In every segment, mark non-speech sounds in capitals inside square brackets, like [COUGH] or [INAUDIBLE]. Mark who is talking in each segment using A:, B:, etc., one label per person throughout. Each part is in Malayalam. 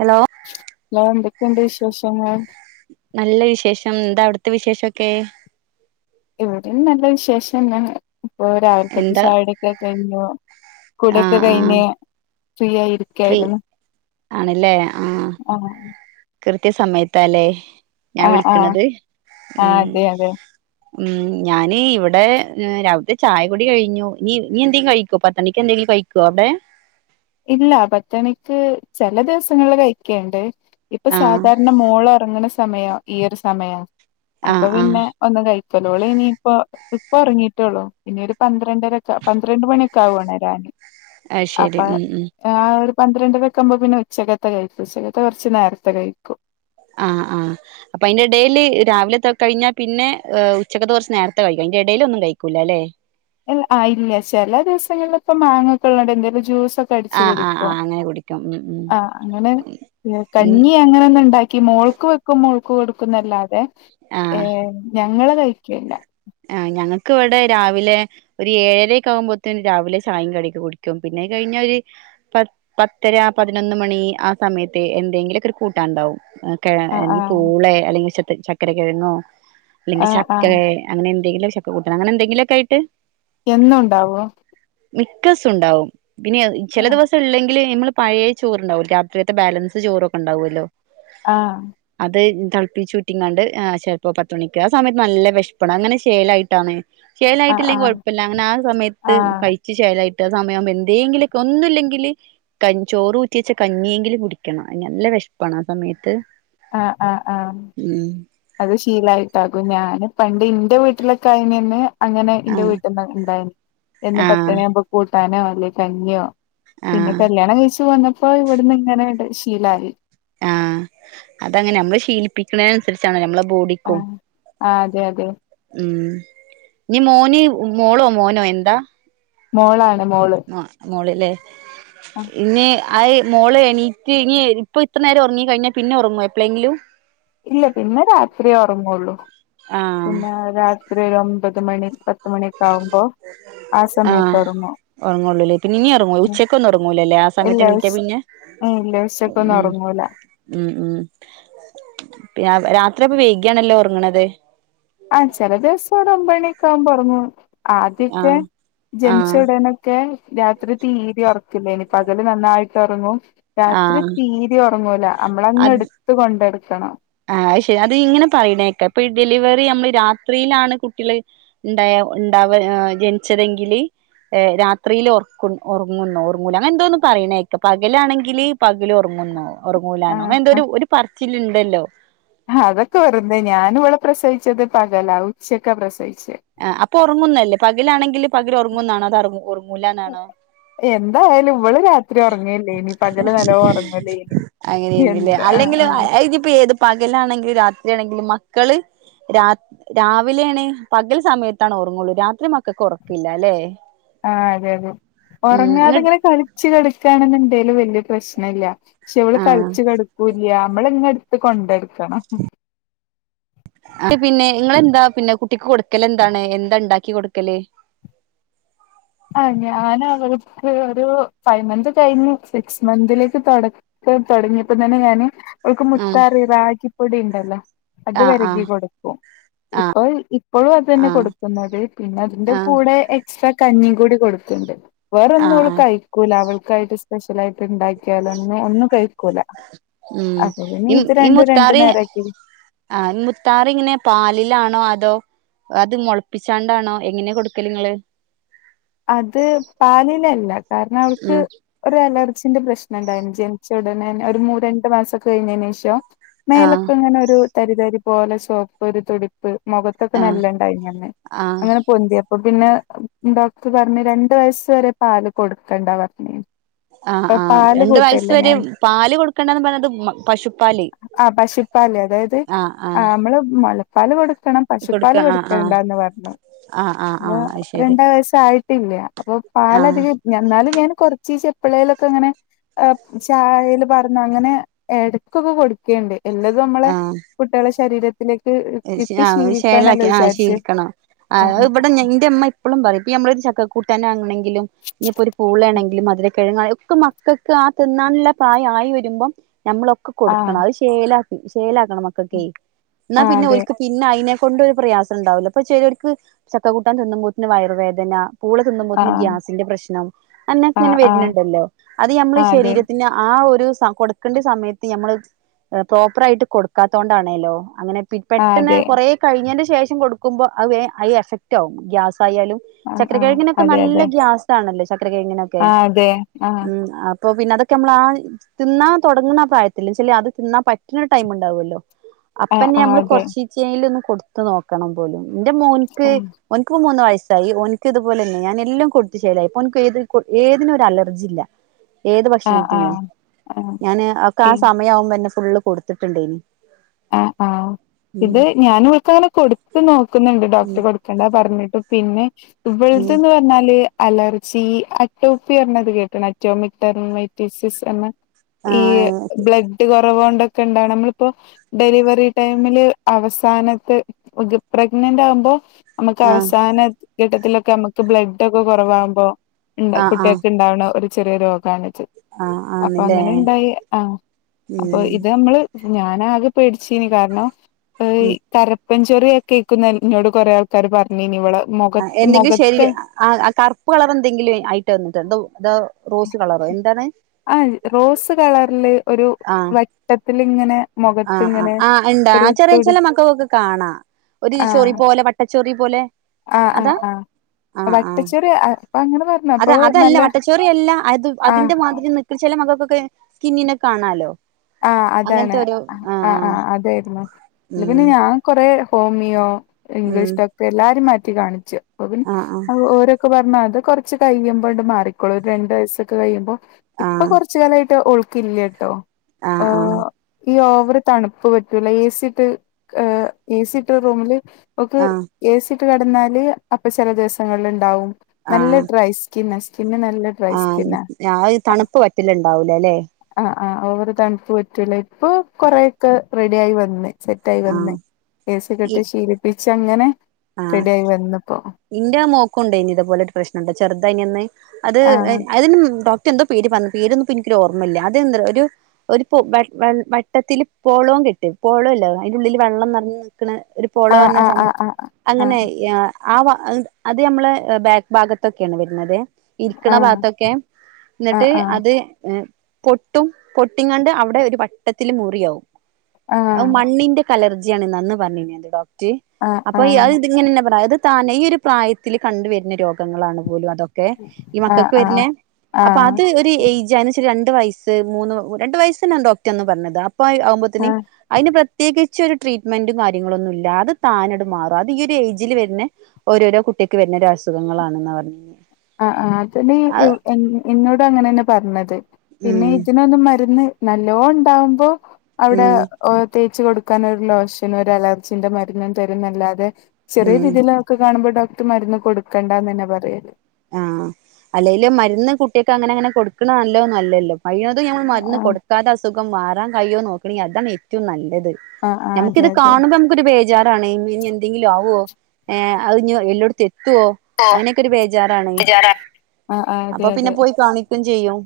A: ഹലോ
B: [UNINTELLIGIBLE] എന്തെക്കെണ്ട് വിശേശങ്ങൾ
A: നല്ല വിശേഷം എന്താ വ്ട്ത്തെ വിശേഷൊക്കെ
B: ഇവിടിം നല്ല വിശേഷന്നെ ഇപ്പൊ രാവിലക്കത്തെ
A: എന്താ
B: ചായുട്യൊക്കെ കയ്ഞ്ഞു
A: ആഹ്
B: കുളിയൊക്കെ
A: ആഹ്
B: കയ്ഞ്ഞ് ഫ്രീയായിരി
A: ഫ്രീ ആണ്ല്ലേ ആഹ്
B: ആഹ്
A: കൃത്യ സമയത്താല്ലേ ഞാൻ
B: ആഹ് ആഹ്
A: വിളിക്ക്ണത്
B: ആഹ്
A: ഉം
B: അതെ അതെ
A: ഉം ഞാന് ഇവിടെ ഏ് രാവിൽത്തെ ചായകുടി കഴിഞ്ഞു ഇനി ഇനെന്തെം കഴിക്കോ പത്തണിക്ക് എന്തെങ്കിലും കഴിക്ക് ഗോ ബേ
B: ഇല്ല പത്തണിക്ക് ചെല ദിവസങ്ങളില് കഴിക്കേണ്ട് ഇപ്പൊ
A: ആഹ്
B: സാധാരണ മോളൊറ്ങ്ങ്ണ സമയാ ഈയൊരു സമയാ അപ്പൊ
A: ആഹ് ആഹ്
B: പിന്നെ ഒന്നും കഴിക്കെല്ല ഓളിനിയിപ്പോ ഇപ്പ ഒറങ്ങിയിട്ടൊള്ളൂ ഇനി ഒരു പന്ത്രണ്ടരക്കാവ് പന്ത്രണ്ട് മണിയൊക്കെ ആവും ഒണരാന്
A: അത്
B: അപ്പ
A: ശരി ഉം ഉം
B: ആ ഒരു പന്ത്രണ്ടരക്കാവുമ്പോ പിന്നെ ഉച്ചക്കത്തെ കഴിക്കും ഉച്ചകത്തെ കൊറച്ച് നേരത്തെ കഴിക്കും
A: ആഹ് ആഹ് അപ്പ അയ്നെടേല് രാവിലെത്തൊ കഴിഞ്ഞാ പിന്നെ ഉച്ചക്കത്ത കൊറച്ച് നേരത്തെ കഴിക്കും അയ്ന്റെ ടേല് ഒന്നും കയ്ക്കൂല്ലല്ലെ
B: ആഹ് ഇല്ല ചെല ദിവസങ്ങളില് പ്പം മാങ്ങക്കെള്ളടെന്തേം വെച്ച് ജ്യൂസൊക് ക്കെഅടിച്ചു
A: ആഹ് ആഹ്
B: കൊട്ക്കും
A: ആഹ് അങ്ങനെ കുടിക്കും ഉം ഉം
B: ആഹ് അങ്ങനെ
A: ഉം
B: കഞ്ഞി അങ്ങനൊന്നുണ്ടാക്കി ക്കി മോൾക്ക് വെക്കും മോൾക്ക് കൊടുക്കുന്നല്ലാതെ
A: ആഹ്
B: ഏഹ് ഞങ്ങള് കയ്ക്കെല്ല്യ
A: ആഹ് ഞങ്ങക്ക് വടെ രാവിലേ ഒരു ഏഴരെക്കാവുമ്പോത്ത്ന് രാവിലെ ചായിം കടിയൊക്കെ കുടിക്കും പിന്നെയ് കയ്ഞ്ഞ ഒര് പത് പത്തര പതിനൊന്ന് മണി ആ സമയത്തെ എന്തെങ്കിലൊക്കൊര് കൂട്ടാൻണ്ടാവും കേ
B: ആ ആ
A: അല്ലെങ്കി പൂളെ അല്ലെങ്കി ചെത് ചക്കര കെഴങ്ങോ
B: ആ
A: അല്ലെങ്കി
B: ആ
A: ചക്കേ അങ്ങെനെ എന്തങ്കിലൊര് ചക്ക കൂട്ടാൻ അങ്ങനെ എന്തങ്കിലാെക്കെയ്ട്ട്
B: എന്നുണ്ടാവോ
A: മിക്കസം ഇണ്ടാവും പിന്നെ
B: ആ
A: ചെല ദിവസല്ലെങ്കി ങ്കിലെ മ്മള് പഴേ ചോറ്ണ്ടാവും രാത്രികത്തെ ബാലൻസ് ചോറൊക്കെ ഇണ്ടാവോല്ലോ
B: ആഹ്
A: അത് തൾപ്പിച്ചൂറ്റിങ്ങാണ്ട് ആ് ചെൽപ്പം പത്തുമണിക്ക് ആ സമയ്ത്ത് നല്ല വെശപ്പ് പ്പാണ് അങ്ങനെ ശേലായിട്ടാണ്
B: ആ ആ
A: ശേലായിട്ടില്ലെങ്കി കൊഴപ്പല്ല അങ്ങനെ ആ സമയത്ത്
B: ആ
A: കഴി ച്ച് ശേലായിട്ട് ആ സമയാവുമ്പോ എന്തേങ്കിലൊക്കെ ഒന്നുല്ലെങ്കില്- കൻ ചോറ് ഊറ്റേച്ച കഞ്ഞിയെങ്കിലും കുടിക്കണം അന്നെ നല്ല വെഷ്പ്പണ് ആ സമയത്ത്
B: ആഹ് ആഹ് ആഹ്
A: ഉം
B: അത് ശീലായിട്ടാകും ഞാന് പണ്ട് ഇന്റെ വീട്ടിലൊക്കെ അയിനന്ന് അങ്ങനെ ഇന്റെ
A: ആഹ്
B: വീട്ടിന്ന് ഇണ്ടായിന് എന്നും
A: ആഹ്
B: പത്തണ്യാവുമ്പോ കൂട്ടാനോ അല്ലെ കഞ്ഞ്യോ പിന്നെ
A: ആഹ്
B: കല്യാണം കഴിച്ച് വന്നപ്പോ ഇവട്‌ന്ന് ഇങ്ങനേണ്ട് ശീലായി
A: ആഹ് അതങ്ങനെ അമ്മള് ശീലിപ്പിക്ക്ണേനൻസരിച്ചാണല്ലോ അമ്മളെ ബോഡി
B: ആഹ് ആഹ് അതെ അതെ
A: ഉം നീ മോന് മോളോ മോനോ എന്താ
B: മോളാണ് മോള്
A: അഹ് മോള് ലേ
B: ആഹ്
A: ഇനി അഅ് മോള് എണീറ്റ് ഇനി ഇപ്പൊ ഇത്ര നേരം ഒർങ്ങി കഴിഞ്ഞാ പിന്നെ ഒർങ്ങാേ എപ്ലേങ്കിലും
B: ഇല്ല പിന്നെ രാത്രിയേ ഒറങ്ങാെള്ളൂ
A: ആഹ്
B: പിന്നെ രാത്രി ഒര് ഒമ്പത് മണി പത് പത്തമണിക്കാവുമ്പോ ആ സമയത്തൊറങ്ങും
A: ഉറങ്ങൂുള്ളൂല്ലേ ഇപ്പ ഇനി ഇറങ്ങൂയി ഉച്ചക്കക്ക് ഒന്നും ഉറങ്ങൂലല്ലേ ആ സയ എണീറ്റാ പിന്നെ
B: ഏ ഇല്ല ഉച്ചക്കൊന്നും
A: ഉം
B: ഒറങ്ങൂല
A: ഉം ഉം [INAUDIBLE] പിന്നെ ആ രാത്രി അപ്പൊ വൈകേണല്ലോ ഒർങ്ങ്ണത്
B: ആഹ് ചെല ദിവസം ഒരു ഒമ്പണിക്കാവുമ്പോ ഒർങ്ങും ആദ്യക്കെ
A: ആഹ്
B: ജനിച്ച
A: ആഹ്
B: ഉടനെക് ക്കെ രാത്രി തീരെ ഒർക്കില്ലേന് പകല് നന്നായിട്ട് ഒറങ്ങും രാത്രി
A: ആഹ്
B: തീരിം ഒറങ്ങൂല നമ്മളങ്ങ് ഇട്ത്ത് കൊണ്ടെട്ക്കണം
A: ആഹ്ശരി അത് ഇങ്ങനെ പറയ്ണേക്ക ഇപ്പൊ ഈ ഡെലിവറി നമ്മള് രാത്രിയിലാണ് കുട്ടള്- ഇണ്ടായ ഇണ്ടാവ ജനിച്ചതെങ്കില് ഏഹ് രാത്രില് ഒറക്കുൺ ഒറങ്ങുംന്നോ ഒറങ്ങൂല അങ്ങനെയെന്തോന്ന് പറയണേക്ക പകലാണെങ്കില് പകൽ ഒറങ്ങുംന്നോ ഒറങ്ങൂലാന്നോ അങ്ങന എന്തോ
B: ആഹ്
A: ഒരു ഒരു പറച്ചില്ണ്ടല്ലോ
B: ആഹ് അതൊക്കെ വെറുതേ ഞാനിവിടെ പ്രസവിച്ചത് പകലാ ഉച്ചയ്ക്കാ പ്രസവിച്ച്
A: ആഹ് അപ്പോ ഉറങ്ങുന്നല്ലേ? പകലാണെങ്കില് പകൽ ഉറങ്ങുന്നാണോ? അതോ ഉറങ്ങൂലന്നാണോ?
B: എന്തായാലും ഇവള് രാ ത്രി ഒറങ്ങില്ലേനി. പകല് നല്ലോം ഒറങ്ങലേനി എന്ത് ആഹ് ആഹ്
A: അതിപ്പേത് പകലാണെങ്കിലും രാത്രിയാണെങ്കിലും മക്കള് രാ രാവിലെയാണ് പകൽ സമയത്താണ് ഓർങ്ങുള്ളൂ. രാത്രി മക്കക്ക് ഒറക്കില്ല അല്ലേ?
B: ആഹ് അതെ അതെ. ഒറങ്ങാതെങ്ങനെ കളിച്ച് കടക്കാണെന്നുണ്ടേലും വല്യ പ്രശ്ന ഇല്ല പക്ഷേ ഇവള്
A: ആഹ്
B: കളിച്ച് കെടക്കൂല്ല്. യാ നമ്മള്ങ്ങനെ എടുത്ത് കൊണ്ടടുക്കണം
A: ആഹ് ട്ട് പിന്നെ ഇങ്ങളെന്താ പിന്ന കുട്ടിക്ക് കൊടുക്കല് എന്താണ്? എന്താ ഇണ്ടാക്കി കൊടുക്കല്?
B: ആഹ് ഞാനവൾക്ക് ഒരു ഫൈവ് മന്ത് കഴിഞ്ഞു സിക്സ് മന്തിലേക്ക് തൊട ക്ക തൊടങ്ങിയപ്പത്തന്നെ ഞാന് അവൾക്ക്
A: ഉം
B: മുത്താറി റാഗിപ്പൊടി ഇണ്ടല്ലോ അത്
A: ആഹ്
B: വെരകി
A: ആഹ്
B: കൊടുക്കും ഇപ്പൾ ഇപ്പോഴും അത് തന്നെ
A: ആഹ്
B: കൊടുക്കുന്നത്. പിന്നെ അതിന്റെ
A: ആഹ്
B: കൂടെ എക്സ്ട്രാ കഞ്ഞീം കൂടി കൊടുക്ക്ണ്ട്. വേറ
A: ആഹ്
B: ഒന്നും അവൾ
A: ആഹ്
B: കഴി ക്കൂല. അവൾക്കായിട്ട് സ്പെഷ്യലായിട്ട് ഇണ്ടാക്കിയാലൊന്നും ഒന്നും കഴിക്കൂല.
A: ഉം
B: അപ്പ പിന്നെ
A: ഈ
B: ഇത്
A: ഈ
B: രണ്ടും രണ്ട്
A: മുത്താറി
B: നേരാക്കി.
A: ആഹ് മുത്താറി എങ്ങനെ പാലിലാണോ അതോ? അത് മൊളപ്പിച്ചാണ്ടാണോ എങ്ങനെ കൊടുക്കല് ങ്ങള്?
B: അത് പാലിലല്ല. കാരണം അവൾക്ക്
A: ഉം
B: ഒരു അലർജിന്റെ പ്രശ്നം ണ്ടായിരുന്നു. ജനിച്ച ഉടനെ ഒരു മൂ രണ്ട് മാസം ഒക്കെ കഴിഞ്ഞേന്റെഷം
A: ആഹ്
B: മേലൊക്കെ ഇങ്ങനെ ഒരു തരിതരി പോലെ സോപ്പ് ഒരു തൊലി പ്പ് മൊഖത്തൊക്കെ
A: ആഹ്
B: നല്ലണ്ടായിനി അന്ന്.
A: ആഹ്
B: അങ്ങനെ പൊന്തിയപ്പോ പിന്നെ ഡോക് ക്ക് പറഞ്ഞ് രണ്ട് വയസ് വരെ പാല് കൊടുക്കണ്ട പറഞ്ഞിന്
A: ആഹ് ആഹ് രണ്ട് വയസ്സ് വരെ പാല് കൊടുക്കണ്ട പറഞ്ഞത് പശുപ്പാല്
B: ആഹ് പശുപ്പാല്. അതായത് ആഹ് അമ്മള് മൊലപ്പാല് കൊടുക്കണം പശുപ്പാൽ
A: ആഹ്
B: കൊടുക്ക
A: ആഹ്
B: ക്കണ്ടാന്ന് പറഞ്ഞു.
A: ആഹ് ആഹ്
B: അപ്പോ
A: ആഹ് അത് ശരി
B: രണ്ട് വയസ്സ് ആയിട്ടില്ല. അപ്പോ
A: ആഹ്
B: പാലധികംല്ല എന്നാലും ഞാൻ കൊറച്ചീശ്ശേ എപ്പളേലൊക്കെ ഇങ്ങനെ ആഹ് ചായേല് പാർന്നാങ്ങനെ എടക്കൊക്കെ കൊടുക്കേണ്ട്. എല്ലതു മ്മളേ
A: ആഹ്
B: കുട്ട്യേളെ ശരീരത്തിലേക്ക് കിട്ടി
A: ആഹ്
B: ശീലിക്കാണല്ലോ
A: ഇൻശാഅല്ലാഹ്‌ ആഹ്
B: വിചാരിച്ച്
A: ശീലിക്കണം.
B: ആ
A: ആഹ് ഇബടെ ഇന്റെമ്മ എപ്പളും പറയും. ഇപ്പ ഞമ്മള് ഒരു ചക്കക്കൂട്ടാനാണെങ്കിലും ഇനിയിപ്പോ ഒരു പൂളേണങ്കിലും മധുര കിഴങ്ങ ഒക്ക മക്കക്ക് ആ തിന്നാനുള്ള പ്രായം ആയി വരുമ്പം ഞമ്മളൊക്കെ
B: ആ
A: കൊടുക്കണം. അത് ശെലാക്കി ശേലാക്കണം മക്കക്കെ. എന്നാ
B: ആ
A: പിന്ന
B: അതെ
A: ഓല്ക്ക് പിന്നെ അയിനെക്കൊണ്ട് ഒര് പ്രയാസംണ്ടാവില്ല. അപ്പ ചെലോർക്ക് ചക്ക കൂട്ടാൻ തിന്നുമ്പോത്തിന് വയറു വേദന പൂള
B: ആ
A: തിന്നുമ്പോത്തിന് ഗ്യാസിന്റെ പ്രശ്നം. അന്നെക്ക്
B: ആ
A: ഇങ്ങനെ
B: ആ
A: വരുന്നുണ്ടല്ലോ. അത് നമ്മള്
B: ആ അതെ
A: ശരീരത്തിന് ആ ഒരു സ കൊടുക്കേണ്ട സമയത്ത് ഞമ്മള് പ്രോപ്പർ ആയിട്ട് കൊടുക്കാത്തോണ്ടാണേലോ അങ്ങനെ
B: ആ
A: പെട്ടെന്ന്
B: അതെ
A: കൊറെ കഴിഞ്ഞേന്റെ ശേഷം കൊടുക്കുമ്പോ അത് വേ അത് എഫക്റ്റ് ആകും ഗ്യാസായാലും
B: ആ
A: ചക്കര
B: ആ
A: കിഴങ്ങിനൊക്കെ
B: അതെ
A: നല്ല
B: അതെ
A: ഗ്യാസാണല്ലോ. ചക്കര കിഴങ്ങിനൊക്കെ.
B: ആ അതെ ആ
A: ഉം ആഹ് പ്പോ പിന്നെ അതൊക്കെ നമ്മൾ ആ പ്പോ തിന്നാൻ തോടങ്ങ്ണ ആഹ് പ്രായത്തില് ച്ചാല് അത് തിന്നാൻ പറ്റണൊരു ടൈം ഉണ്ടാവല്ലോ
B: ആ
A: അപ്പന്നെ
B: ആ
A: ഞമ്മള്
B: അതെ
A: കൊറച്ചീച്ചേലും ഒന്ന് കൊടുത്ത് നോക്കണം പോലും. ന്റെ മോൻക്ക്
B: ആ
A: ഓൻക്ക്പ്പോ മൂന്ന് വയസ്സായി. ഓൻക്ക് ഇതുപോലന്നെ. ഞാൻ എല്ലം കൊടുത്തുച്ചേലായി. ഇപ്പോ ഓൻക്ക് ഏത് ഏതിനൊര അലർജി ഇല്ല. ഏത്
B: ആഹ്
A: ഭക്ഷണത്തിനേ.
B: ആഹ് ആഹ്
A: ഞാന് ഒക്ക ആ സമയം ആവുമ്പന്നേ ഫുള്ള് കൊടുത്തിട്ടുണ്ടേനി
B: ആഹ് ആഹ്
A: ഉം
B: ഇത് ഞാൻ ഇവൾക്ക്ങ്ങനെ കൊടുത്ത് നോക്കുന്നുണ്ട്. ഡോക്ടറ് കൊടു ക്കണ്ട പറഞ്ഞിട്ടും. പിന്നെ ഇവൾത്
A: ഉം
B: ന്ന് പറഞ്ഞാല് അലർജി അറ്റോഫി പറഞ്ഞത് കേട്ട്ണോ അറ്റോമിക് ടെർമറ്റെയ്റ്റ്റ്റിസ്‌ എന്ന്. ഇയ്യ്
A: ആഹ്
B: ബ്ലഡ് കൊറവോണ്ടൊക്കെ ഇണ്ടാവണ മ്മളിപ്പോ ഡെലിവറി ടൈമില് അവസാനത്തെ പ്രഗ്നന്റ് ആകുമ്പോ നമക്ക്
A: ആഹ്
B: അവസാന ഘട്ടത്തിലൊക്കെ നമ്മക്ക് ബ്ലഡ് ഒക്കെ കോറവാകുമ്പോ
A: ആഹ് ആഹ്
B: കുട്ടിയക്ക് ഇണ്ടാവ്ണ ഒരു ചെറിയ രോഗണത്
A: ആഹ്
B: അപ്പൊ
A: ആന്നില്ലേ
B: അങ്ങനെ ണ്ടായാ ആഹ് അപ്പൊ
A: ഉം
B: ഇത് നമ്മള് ഞാനാക പേടിച്ചീനി കാരണം
A: ഉം
B: കരപ്പൻചൊറിയൊക്കെ ക്കുന്ന ന്നോട് കോറെ ആൾ കാര് പറഞ്ഞീനിഇവളെ
A: എന്തെങ്കിലും ശരി
B: മുഖത്ത്മുഖത്ത്
A: ആഹ് ആഹ് കറുപ്പ് കളർ എന്തെങ്കിലും ആയിട്ട് വന്നത് എന്തോ തോ റോസ് കളറോ എന്താണ്
B: ആഹ് റോസ് കളറില് ഒരു
A: ആഹ്
B: വട്ടത്തില് ഇങ്ങനെ
A: ആഹ് ആഹ് ആഹ് ഇണ്ടാ ആഹ് ചെറിയ ചെലെ മക്കകൊക്കെ കാണാ ഒരു ചോറി
B: ആഹ്
A: പോലെ വട്ടച്ചോറി പോലെ
B: ആഹ്
A: അതാ
B: ആഹ് ആഹ്
A: ആഹ ആഹ
B: വട്ടച്ചൊറി അപ്പൊ അങ്ങനെ പറഞ്ഞു
A: അത
B: അപ്പൊ
A: അതല്ല
B: നല്ല
A: വട്ടച്ചോറിയല്ല അത്
B: ആഹ്
A: അതിന്റെ മാതിരി നി ചെ ല മകൾക്കൊക്കെ സ്കിന്നിന് കാണാലോ
B: ആഹ് അതാണ് ആഹ് ആഹ് അതായിരുന്നു പിന്നെ
A: ഉം
B: ഞാൻ കൊറേ ഹോമിയോ
A: ഉം
B: ഇംഗ്ലീഷോടോക് ട്ടെ എല്ലാരും മാറ്റി കാണിച്ചു അപ്പ
A: ആഹ്
B: പിന്നേ ഓര് അത് കുറച്ച് കഴിയുമ്പോണ്ട് മാറിക്കോളൂ ഒരു രണ്ട് വയസ്സൊക്കെ കഴിയുമ്പോ ഇപ്പൊ
A: ആഹ്
B: കോറച്ച് കൊ ർ ച്ചാലായിട്ട് ഒൾക്ക് ല്ല ട്ടോ
A: ആഹ്
B: ഓ
A: ആഹ്
B: ഈ ഓവറ് തണുപ്പ് പറ്റൂല ഏസിട്ട് ഏസിട്ട റൂമില് ഓക്ക്
A: ആഹ് ആഹ്
B: ഏസിട്ട് കടന്നാല് അപ്പൊ ചല ദിവസങ്ങളിൽ ണ്ടാവും നല്ല ഡ്രൈ സ്കിന്ന സ്കിന്ന് നല്ല ഡ്രൈ
A: ആഹ്
B: സ്കിന്നാ
A: ആഹ് തണുപ്പ് പറ്റല് ണ്ടാവൂല ല്ലേ
B: ആ ആ് ഓവർ തണുപ്പ് പറ്റൂല ഇപ്പൊ കൊറെയൊക്കെ റെഡി ആയി വന്ന്. സെറ്റായി വന്ന്
A: ആഹ് ഈ
B: എസിക്കെട്ട് ശീലിപ്പിച്ചങ്ങനെ
A: ആഹ്
B: റെഡി ആയി വന്ന്പ്പോ.
A: ഇന്റെ മോക്കുണ്ടേനി ഇത്പോലെ ഒരു പ്രശ്നട്ടാ ചെറുതായിനന്ന് അത്
B: ആഹ്
A: അതിനു ഡോക്ടർ എന്തോ പേര് പറഞ്ഞ് പേരൊന്നും ഇപ്പൊ നിക്കൊരു ഓർമ്മയില്ല അതെന്ത ഒരു ഒരു പോ വെ വ വട്ടത്തില് പോളവും കെട്ട് പോളവുല്ലേ അതിന്റെ ഉള്ളില് വെള്ളം നിറഞ്ഞു നിക്ക്‌ണെ. ഒരു പോളോ
B: ആഹ്
A: പറഞ്ഞാ
B: ആഹ്
A: സംഭവം.
B: ആഹ്
A: അങ്ങനെ എ ആ അഹ് അത് നമ്മളെ ബാക്ക് ഭാഗത്തൊക്കെയാണ് വരുന്നതെ. ഇരിക്ക്‌ണ
B: ആഹ്
A: ഭാഗത്തൊക്കെ എന്നിട്ട്
B: ആഹ് ആഹ്
A: അത് ഏ പൊട്ടും പൊട്ടിങ്ങാണ്ട് അവിടെ ഒരു വട്ടത്തില്
B: ആഹ്
A: മുറിയാവുംഅഹ് മണ്ണിന്റെ അലർജിയണെന്ന അന്ന് പറഞ്ഞേനിയത് ഡോക്ടർ
B: ആഹ് ആഹ് ആഹ്
A: അപ്പൊ ഇ അഹ്
B: ആഹ്
A: ഇങ്ങനെന്നെ പറയാം അത് താനെ ഈ ഒരു പ്രായത്തിൽ കണ്ടുവരുന്ന രോഗങ്ങളാണ് പോലും അതൊ ക്കെ ഈ
B: ആഹ്
A: മക്കൾക്ക്
B: ആഹ്
A: വരുന്ന അപ്പൊ
B: ആഹ്
A: അത് ഒരു ഏജ് ഏകദേശം രണ്ടു വയസ് മൂന്ന് രണ്ട് വയസ്സ് തന്നെയാണ് ഡോക്ടറന്ന് പറഞ്ഞത് അപ്പൊ ആവുമ്പോത്തിന്
B: ആഹ്
A: അതിന് പ്രത്യേകിച്ച് ഒരു ട്രീറ്റ്മെന്റും കാര്യങ്ങളൊന്നും ഇല്ല അത് താനെങ്ങട്ടുമാറും. ഈ ഒരു ഏജിൽ വരുന്ന ഓരോരോ കുട്ടിയേക്ക് വരുന്ന ഒരു അസുഖങ്ങളാണ്ന്ന പറഞ്ഞെ.
B: ആ് ആ് അതിന് എ ഇന്നോട് അങ്ങനെ തന്നെ പറഞ്ഞത്
A: ഉം
B: പിന്നെ ഇതിനൊന്നും മരുന്ന് നല്ലോണ്ടാവുമ്പോ
A: ഉം
B: അവിടെ തേച്ച് കൊടുക്കാന് ഒരു ലോഷനും ഒരു അലർജിന്റെ മരുന്നും തരുന്നല്ലാതെ ചെറിയ
A: ഉം
B: രീതിൽ ഒക്കെ കാണുമ്പോ ഡോക്ടർ മരുന്ന് കൊടുക്കണ്ടന്ന്ന്നെ പറയല്.
A: ആഹ അല്ലെലും മരുന്ന് കുട്ടിയൊക്കെങ്ങനെ അങ്ങനെ കൊടുക്കണത് നല്ലോന്നും അല്ലല്ലോ. കഴിയണതും നമ്മൾ മരുന്ന്
B: ആഹ്
A: കൊടുക്കാതെ അസുഖം മാറാൻ കഴിയോ നോക്കാണെങ്കിൽ അതാണ് ഏറ്റവും നല്ലത്.
B: ആഹ് ആഹ്
A: ഞമുക്ക്
B: അതെ
A: ഇത്
B: അതെ
A: കാണുമ്പോ. ഒരു ബേജാറാണ് ഇനി എന്തെങ്കിലും ആവോ ഏ അതിഞ്ഞി എല്ലോടത്തി എത്തുവോ. അയിനൊക്കൊരു ഒരു ബേജാറാണ്
B: ആഹ് ആഹ്
A: അപ്പൊ പിന്നെ പോയി കാണിക്കും ചെയ്യും.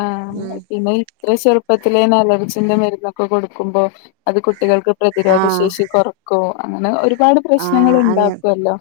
B: ആഹ
A: ഉം
B: മെ പിന്നെ. ഇത്ര ചെറുപ്പത്തിലെന്നെ അലർജിന്റെ മരുന്നൊക്കെ കൊടുക്കുമ്പോൾ അത് കുട്ടികൾക്ക്
A: ആഹ്
B: പ്രതിരോധശേഷി കുറ ക്കും അങ്ങനെ ഒരുപാട് പ്രശ്നങ്ങൾ ഉണ്ടാക്കല്ലേ.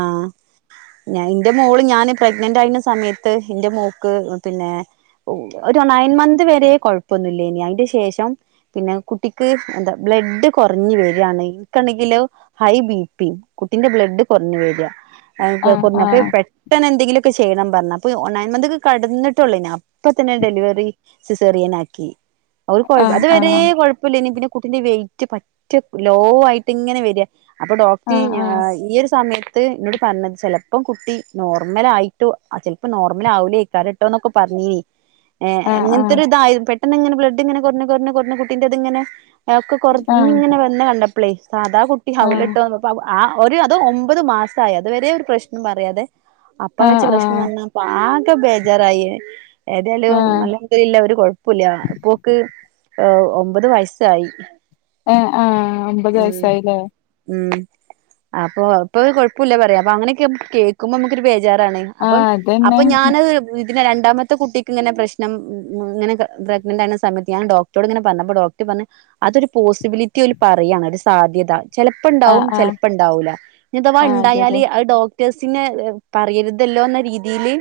A: ആഹ. ഞന് എന്റെ മോള് ഞാന് പ്രഗ്നന്റ് ആയിന്ന സമയത്ത് എന്റെ മോക്ക് പിന്നെ ഓ ഒരു നയൻ മന്ത് വരെ കൊഴപ്പൊന്നുല്ലിയെനി അയിന്റെ ശേഷം പിന്നെ കുട്ടിക്ക് എന്താ ബ്ലഡ് കുറഞ്ഞു വെരാണ് ഇനിക്കാണെങ്കിലോ ഹൈ ബി പി കുട്ടിന്റെ ബ്ലഡ് കൊറഞ്ഞു വര്യാ ഏഹ്
B: ആഹ്
A: കുറഞ്ഞപ്പ
B: ആഹ്
A: പെട്ട ട്ടെന്ന് എന്തെങ്കിലുമൊക്കെ ചെയ്യണം പറഞ്ഞ് അപ്പൊ നയൻ മന്ത്ക്ക്‌ കടന്നിട്ടു ഉള്ളേര്ന്നു അപ്പത്തന്നെ ഡെലിവറി സിസേറിയനാക്കി. ഒരു കൊഴപ്പം
B: ആഹ്
A: അത് വരെ
B: ആഹ്
A: കുഴപ്പല്ലെയ്നി പിന്നെ കുട്ടിന്റെ വെയിറ്റ് പറ്റെ ലോ ആയിട്ട് ഇങ്ങനെ വര്യാ. അപ്പൊ ഡോക്ടർ
B: ആഹ്
A: ഞാ
B: ആഹ്
A: ഈയൊരു സമയ ത്ത് എന്നോട് പറഞ്ഞ് ചിലപ്പോകുട്ടി നോർമൽ ആയിട്ടോ ചിലപ്പോം നോർമൽ ആവൂലെക്കാരം ട്ടോ എന്നൊക്കെ പറഞ്ഞീനി. ഏഹ്
B: ആഹ് ആഹ്
A: അങ്ങനെത്തൊരിതായി പെട്ടെന്ന് ഇങ്ങനെ ബ്ലഡ് ഇങ്ങനെ കുറഞ്ഞ് കുറഞ്ഞ് കുറഞ്ഞ് കുട്ടിന്റെ ഇതിങ്ങനെ. ഒക്കെ
B: ആഹ്
A: കുറഞ്ഞിങ്ങനെ വന്ന കണ്ടപ്പളേ സാധാകുട്ടി
B: ആഹ്
A: അവുലട്ടോ അപ്പൊ ആഹ് ഒരു അത് ഒമ്പത് മാസമായി അതുവരെ ഒരു പ്രശ്നം പറയാതെ അപ്പം
B: ആഹ്
A: വെച്ച് പ്രശ്നം
B: ആഹ്
A: പറഞ്ഞാപ്പോ ആക്കെ ബേജാറായി ഏതായാലും ന
B: ആഹ്
A: ല്ല ഒരു കൊഴപ്പില്ല ഇപ്പോ ഓക്ക് ഒമ്പത് വയസായി.
B: ഏഹ് ആഹ് ഒമ്പത് വയസ്സായില്ലേ?
A: ഉം അപ്പൊ ഇപ്പൊ കൊഴപ്പില്ല പറയാ അപ്പൊ അങ്ങനെയൊക്കെ കേൾക്കുമ്പോ നമുക്കൊരു ബേജാറാണേ. അപ്പം
B: ആഹ് അതന്നെ
A: അപ്പൊ ഞാനത് ഇതിന്റെ രണ്ടാമത്തെ കുട്ടിക്ക് ഇങ്ങനെ പ്രശ്നം ഇങ്ങനെ പ്രഗ്നന്റ് ആയ സമയത്ത് ഞാൻ ഡോക്ട റോട് ഇങ്ങനെ പറഞ്ഞ് ഡോക്ടർ പറഞ്ഞ് അതൊരു പോസിബിലിറ്റി ഓല് പറയാണ് ഒരു സാധ്യത.
B: ആഹ് ആഹ്
A: ചെലപ്പുണ്ടാവുംചെലപ്പോണ്ടാവൂല ഇനി അഥവാ
B: ആഹ് അതെ
A: ഉണ്ടായല്
B: അതെ
A: അത് ഡോക്ട ടേഴ്സിനെ പറയരുതല്ലോ എന്ന രീതിയില്.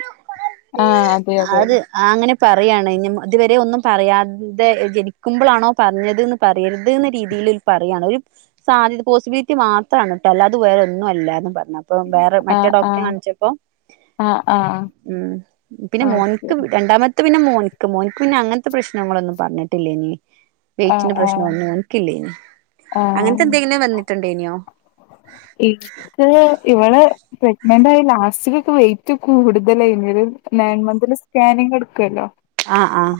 B: ആഹ് അതെ അതെ.
A: ആഹ് അങ്ങനെ പറയാണ് ഇതുവരെ ഒന്നും പറയാതെ ജനിക്കുമ്പോളാണോ പറഞ്ഞത് എന്ന് പറയരുത് എന്ന രീതിയിൽ ഓല് പറയാണ് ഒരു സാധ്യത. പോസിബിലിറ്റി മാത്രമാണ് ട്ടോ അല്ലാതെ വേറെ ഒന്നും അല്ല എന്ന് പറഞ്ഞ് അപ്പൊ വേറെ മറ്റേ
B: ആഹ്
A: ഡോക്ടറെ
B: ആഹ്
A: കാണിച്ചപ്പോ.
B: ആഹ് ആഹ്
A: ഉം പിന്നെ
B: ഓക്കെ
A: മോൻക്ക് രണ്ടാമത്തെ പിന്നെ മോന്ക്ക് മോന്ക്ക് പിന്നെ അങ്ങത്തെ പ്രശ്ന ങ്ങളൊന്നും പറഞ്ഞിട്ടില്ലേയ്നി
B: ആഹ്
A: വെയിറ്റിന്റെ പ്രശ്നം
B: ആഹ്
A: ഒന്നും. യില്ലയ്നി അങ്ങനത്തെ
B: ആഹ്
A: എന്തെങ്കിലും വന്നിട്ട് ഉണ്ടേയ്നിയോ?
B: ഇന്ക്ക് ഇവള്. പ്രെഗ്നന്റ് ആയി ലാസ്റ്റിലൊക്കെ വെയിറ്റ് കൂടുതലായിനി ഒരു നയൻ മന്തിൽ സ്കാനിങ് എടുക്കല്ലോ.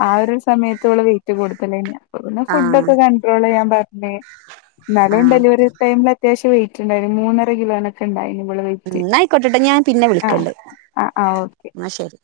B: ആഹ് ഒരു സമയത്ത് ഓള് വെയിറ്റ് കൂടുതലായ്നീ അപ്പം പിന്നെ ഫുഡ്
A: ആഹ്
B: ഒക്കെ ക ൺട്രോള് ചെയ്യാൻ പറഞ്ഞ് എന്നാലും
A: ആഹ്
B: ഡെലിവറി ടൈമിൽ അത്യാവശ്യം വെയ് റ്റ് ഉണ്ടായി മൂന്നര കിലോനൊക്കെണ്ടായി ഇവള് വെയ്റ്റ്.
A: എന്നാ ആയിക്കോട്ടട്ടെ ഞാൻ പിന്നെ വിളിക്കണ്ട്
B: ആഹ് ആഹ് ഓക്കെ.
A: ന്നാ ശരി.